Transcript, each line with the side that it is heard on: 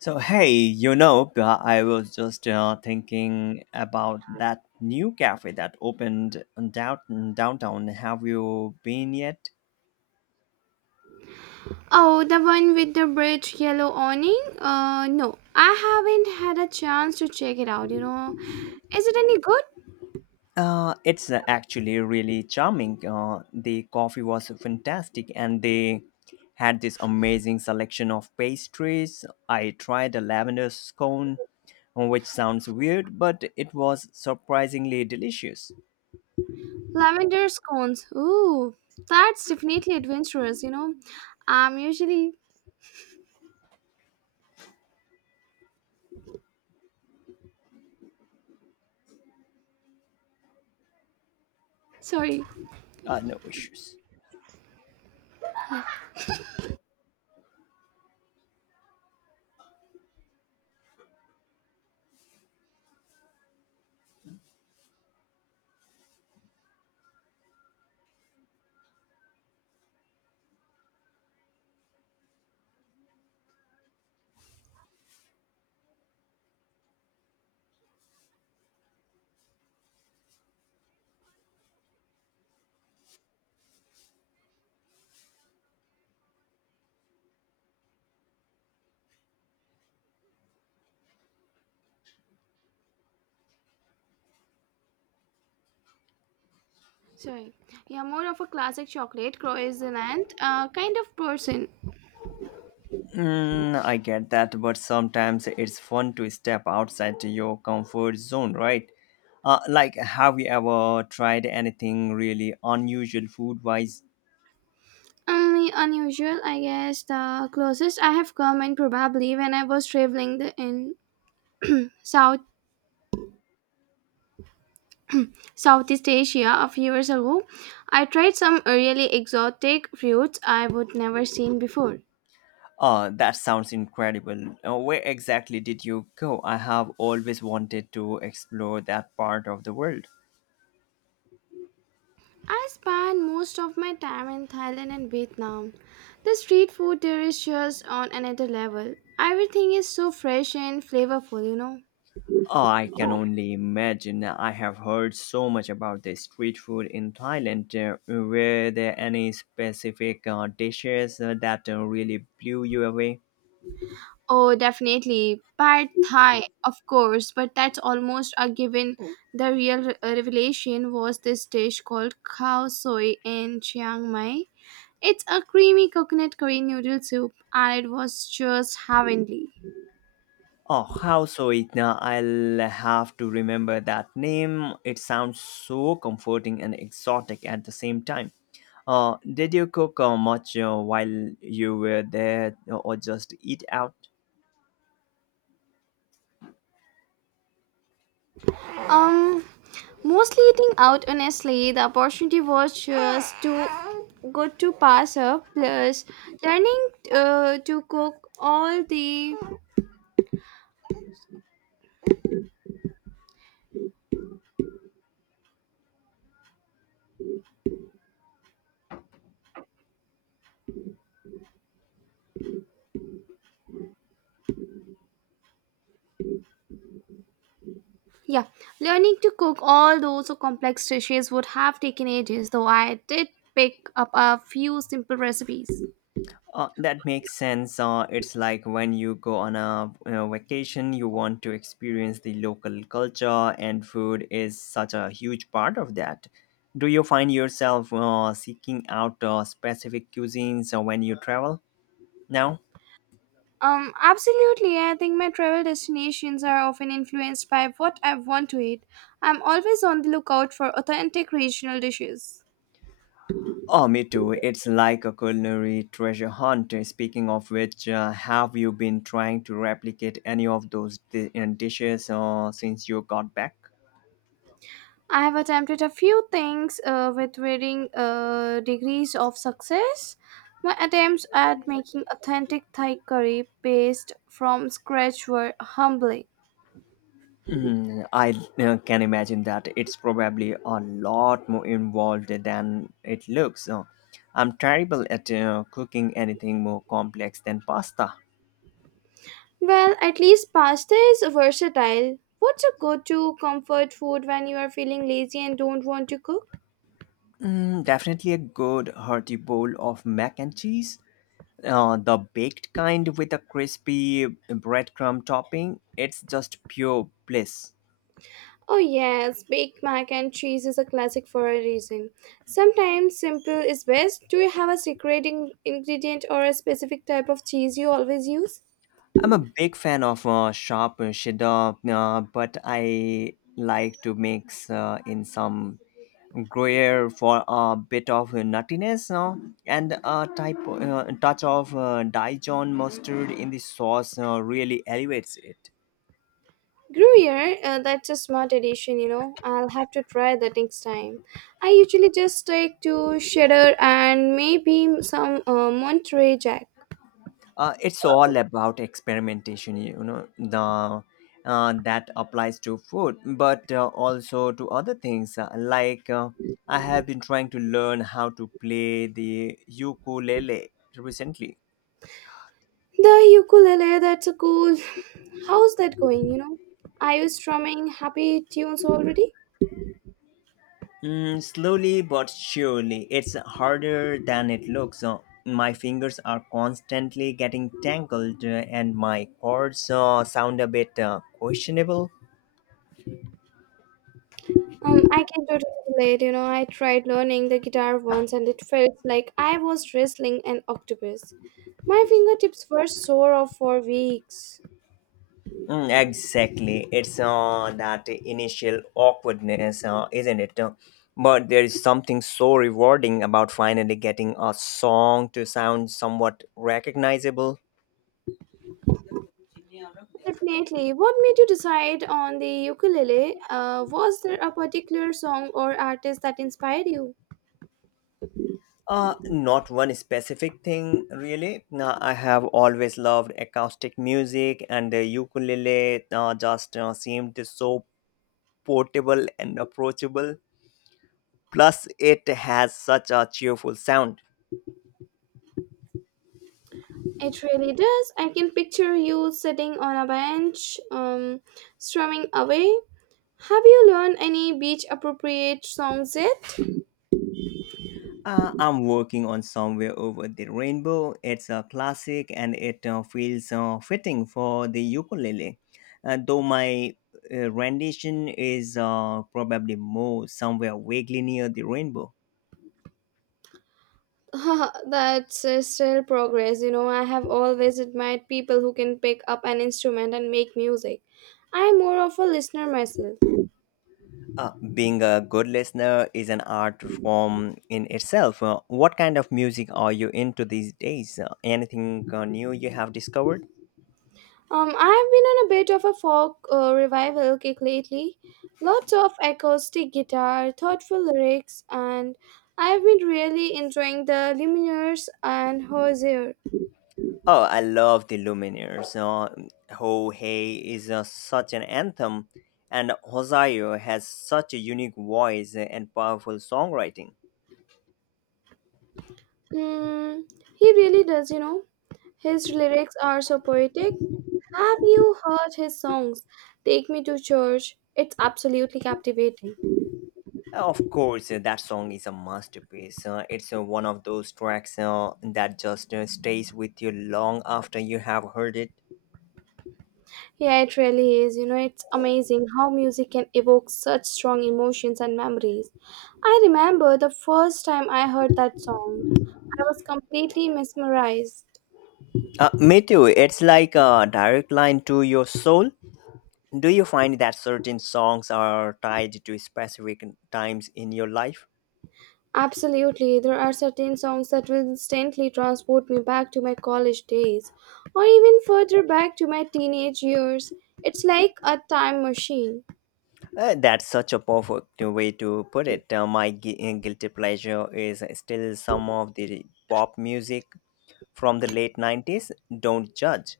left: So hey, I was just thinking about that new cafe that opened in downtown. Have you been yet?
right: Oh, the one with the bridge yellow awning? No, I haven't had a chance to check it out, you know. Is it any good?
left: It's actually really charming. The coffee was fantastic, and they had this amazing selection of pastries. I tried a lavender scone, which sounds weird, but it was surprisingly delicious.
right: Lavender scones. Ooh, that's definitely adventurous, you know. I'm usually, sorry,
left: No issues.
right: sorry. Yeah, more of a classic chocolate croissant kind of person.
left: I get that, but sometimes it's fun to step outside to your comfort zone, right? Like, have you ever tried anything really unusual food wise?
right: Only unusual, I guess, the closest I have come, and probably when I was traveling in South Southeast Asia a few years ago, I tried some really exotic fruits I would never seen before.
left: That sounds incredible. Where exactly did you go? I have always wanted to explore that part of the world.
right: I spent most of my time in Thailand and Vietnam. The street food there is just on another level. Everything is so fresh and flavorful, you know.
left: Oh, I can only imagine. I have heard so much about the street food in Thailand. Were there any specific dishes that really blew you away?
right: Oh, definitely. Pad Thai, of course, but that's almost a given. The real revelation was this dish called khao soi in Chiang Mai. It's a creamy coconut curry noodle soup and it was just heavenly.
left: Oh, how so it now? I'll have to remember that name. It sounds so comforting and exotic at the same time. Did you cook much while you were there, or just eat out?
right: Um mostly eating out honestly, the opportunity was just too good to pass up plus learning uh, to cook all the yeah, learning to cook all those complex dishes would have taken ages though I did pick up a few simple recipes.
left: That makes sense. It's like when you go on a vacation, you want to experience the local culture, and food is such a huge part of that. Do you find yourself seeking out specific cuisines when you travel now?
right: Absolutely. I think my travel destinations are often influenced by what I want to eat. I'm always on the lookout for authentic regional dishes.
left: Oh, me too. It's like a culinary treasure hunt. Speaking of which, have you been trying to replicate any of those dishes since you got back?
right: I have attempted a few things with varying degrees of success. My attempts at making authentic Thai curry paste from scratch were humbling.
left: I can imagine that it's probably a lot more involved than it looks. I'm terrible at cooking anything more complex than pasta.
right: Well, at least pasta is versatile. What's a go to comfort food when you are feeling lazy and don't want to cook?
left: Definitely a good hearty bowl of mac and cheese. The baked kind, with a crispy breadcrumb topping, it's just pure bliss.
right: Oh, yes, baked mac and cheese is a classic for a reason. Sometimes simple is best. Do you have a secret ingredient or a specific type of cheese you always use?
left: I'm a big fan of sharp cheddar, but I like to mix in some Gruyere for a bit of nuttiness, no? And a type touch of Dijon mustard in the sauce really elevates it.
right: Gruyere, that's a smart addition, you know. I'll have to try that next time. I usually just stick to cheddar and maybe some Monterey Jack.
left: It's all about experimentation, the that applies to food, but also to other things, like I have been trying to learn how to play the ukulele recently.
right: The ukulele, that's a cool. How's that going, you know? Are you strumming happy tunes already?
left: Slowly but surely, it's harder than it looks. My fingers are constantly getting tangled, and my chords sound a bit questionable.
right: I can totally relate. You know, I tried learning the guitar once and it felt like I was wrestling an octopus. My fingertips were sore off for weeks.
left: Mm, exactly. It's that initial awkwardness, isn't it? But there is something so rewarding about finally getting a song to sound somewhat recognizable.
right: Definitely. What made you decide on the ukulele? Was there a particular song or artist that inspired you?
left: Not one specific thing, really. I have always loved acoustic music, and the ukulele just seemed so portable and approachable. Plus, it has such a cheerful sound.
right: It really does. I can picture you sitting on a bench, strumming away. Have you learned any beach appropriate songs yet?
left: I'm working on Somewhere Over the Rainbow. It's a classic, and it feels fitting for the ukulele. Though my rendition is probably more somewhere vaguely near the rainbow.
right: That's still progress. You know, I have always admired people who can pick up an instrument and make music. I'm more of a listener myself.
left: Being a good listener is an art form in itself. What kind of music are you into these days? Anything new you have discovered?
right: I've been on a bit of a folk revival kick lately. Lots of acoustic guitar, thoughtful lyrics, and I've been really enjoying the Lumineers and Hozier.
left: Oh, I love the Lumineers. Ho Hey is such an anthem, and Hosayo has such a unique voice and powerful songwriting.
right: Hmm, he really does, you know. His lyrics are so poetic. Have you heard his songs? Take Me to Church. It's absolutely captivating.
left: Of course, that song is a masterpiece. It's one of those tracks that just stays with you long after you have heard it.
right: Yeah, it really is. You know, it's amazing how music can evoke such strong emotions and memories. I remember the first time I heard that song, I was completely mesmerized.
left: Me too. It's like a direct line to your soul. Do you find that certain songs are tied to specific times in your life?
right: Absolutely, there are certain songs that will instantly transport me back to my college days or even further back to my teenage years. It's like a time machine.
left: That's such a perfect way to put it. My guilty pleasure is still some of the pop music from the late 90s. Don't judge.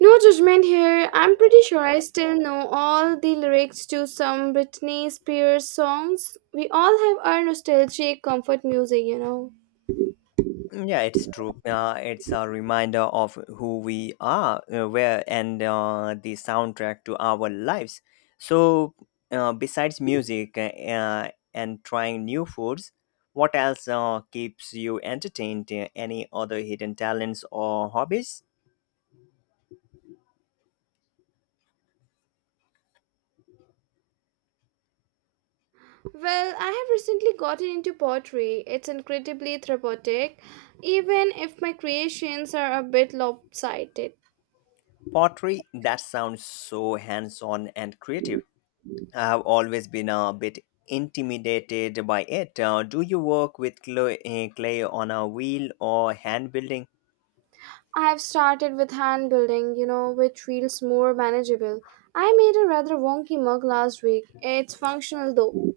right: No judgment here. I'm pretty sure I still know all the lyrics to some Britney Spears songs. We all have our nostalgic comfort music, you know.
left: Yeah, it's true. It's a reminder of who we are, where, and the soundtrack to our lives. So, besides music and trying new foods, what else keeps you entertained? Any other hidden talents or hobbies?
right: Well, I have recently gotten into pottery. It's incredibly therapeutic, even if my creations are a bit lopsided.
left: Pottery, that sounds so hands on and creative. I have always been a bit intimidated by it. Do you work with clay on a wheel, or hand building?
right: I have started with hand building, you know, which feels more manageable. I made a rather wonky mug last week. It's functional though.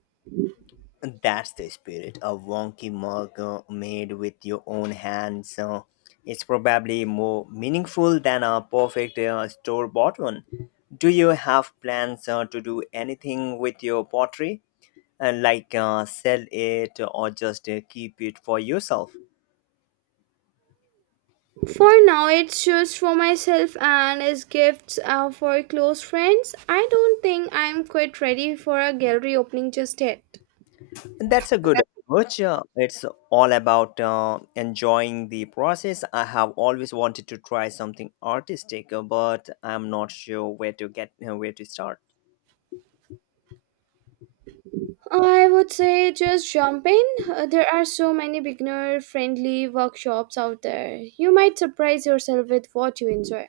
left: That's the spirit. A wonky mug made with your own hands. It's probably more meaningful than a perfect store bought one. Do you have plans to do anything with your pottery? Like sell it, or just keep it for yourself?
right: For now, it's just for myself and as gifts for close friends. I don't think I'm quite ready for a gallery opening just yet.
left: That's a good approach. It's all about enjoying the process. I have always wanted to try something artistic, but I'm not sure where to start.
right: I would say just jump in. There are so many beginner friendly workshops out there. You might surprise yourself with what you enjoy.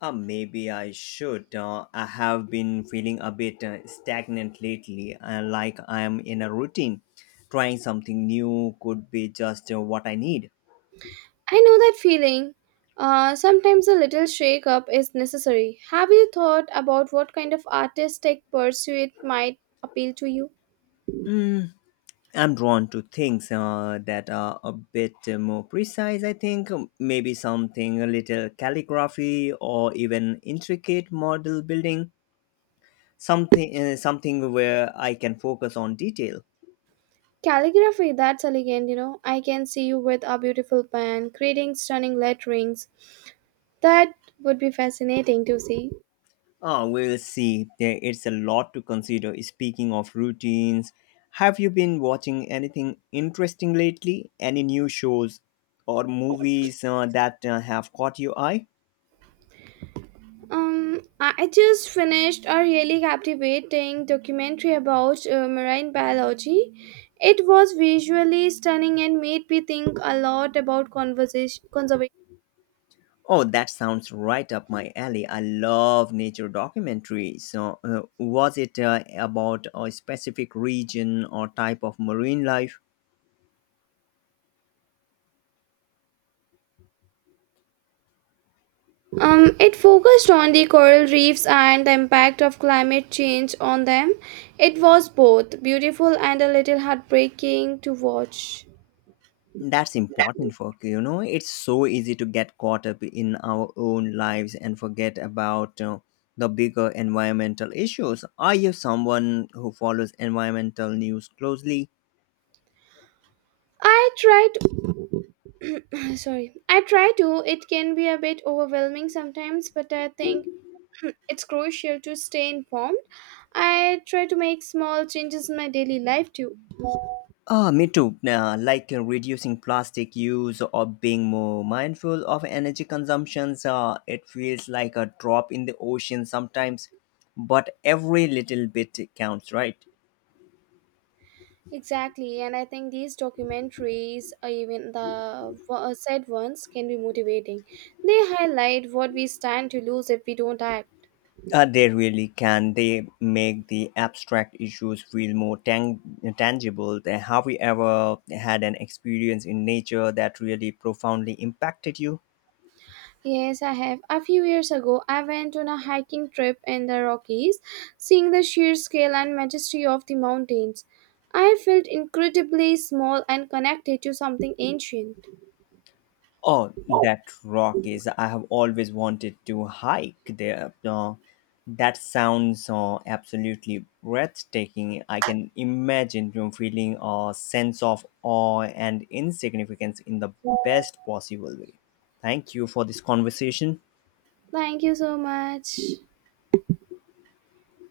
left: Maybe I should. I have been feeling a bit stagnant lately, like I am in a routine. Trying something new could be just what I need.
right: I know that feeling. Sometimes a little shake up is necessary. Have you thought about what kind of artistic pursuit might appeal to you?
left: Mm, I'm drawn to things that are a bit more precise, I think. Maybe something a little calligraphy, or even intricate model building. Something where I can focus on detail.
right: Calligraphy, that's elegant, you know. I can see you with a beautiful pen, creating stunning letterings. That would be fascinating to see.
left: We'll see. There, it's a lot to consider. Speaking of routines, have you been watching anything interesting lately? Any new shows or movies that have caught your eye?
right: I just finished a really captivating documentary about marine biology. It was visually stunning and made me think a lot about conversation conservation.
left: Oh, that sounds right up my alley. I love nature documentaries. So, was it about a specific region or type of marine life?
right: It focused on the coral reefs and the impact of climate change on them. It was both beautiful and a little heartbreaking to watch.
left: That's important for you know. It's so easy to get caught up in our own lives and forget about the bigger environmental issues. Are you someone who follows environmental news closely?
right: I try to, sorry, I try to. It can be a bit overwhelming sometimes, but I think it's crucial to stay informed. I try to make small changes in my daily life too.
left: Me too. Like reducing plastic use, or being more mindful of energy consumptions, it feels like a drop in the ocean sometimes, but every little bit counts, right?
right: Exactly, and I think these documentaries, or even the sad ones, can be motivating. They highlight what we stand to lose if we don't act.
left: They really can. They make the abstract issues feel more tangible. Have you ever had an experience in nature that really profoundly impacted you?
right: Yes, I have. A few years ago, I went on a hiking trip in the Rockies, seeing the sheer scale and majesty of the mountains. I felt incredibly small and connected to something ancient.
left: Oh, that rock is. I have always wanted to hike there. That sounds absolutely breathtaking. I can imagine you feeling a sense of awe and insignificance in the best possible way. Thank you for this conversation.
right: Thank you so much.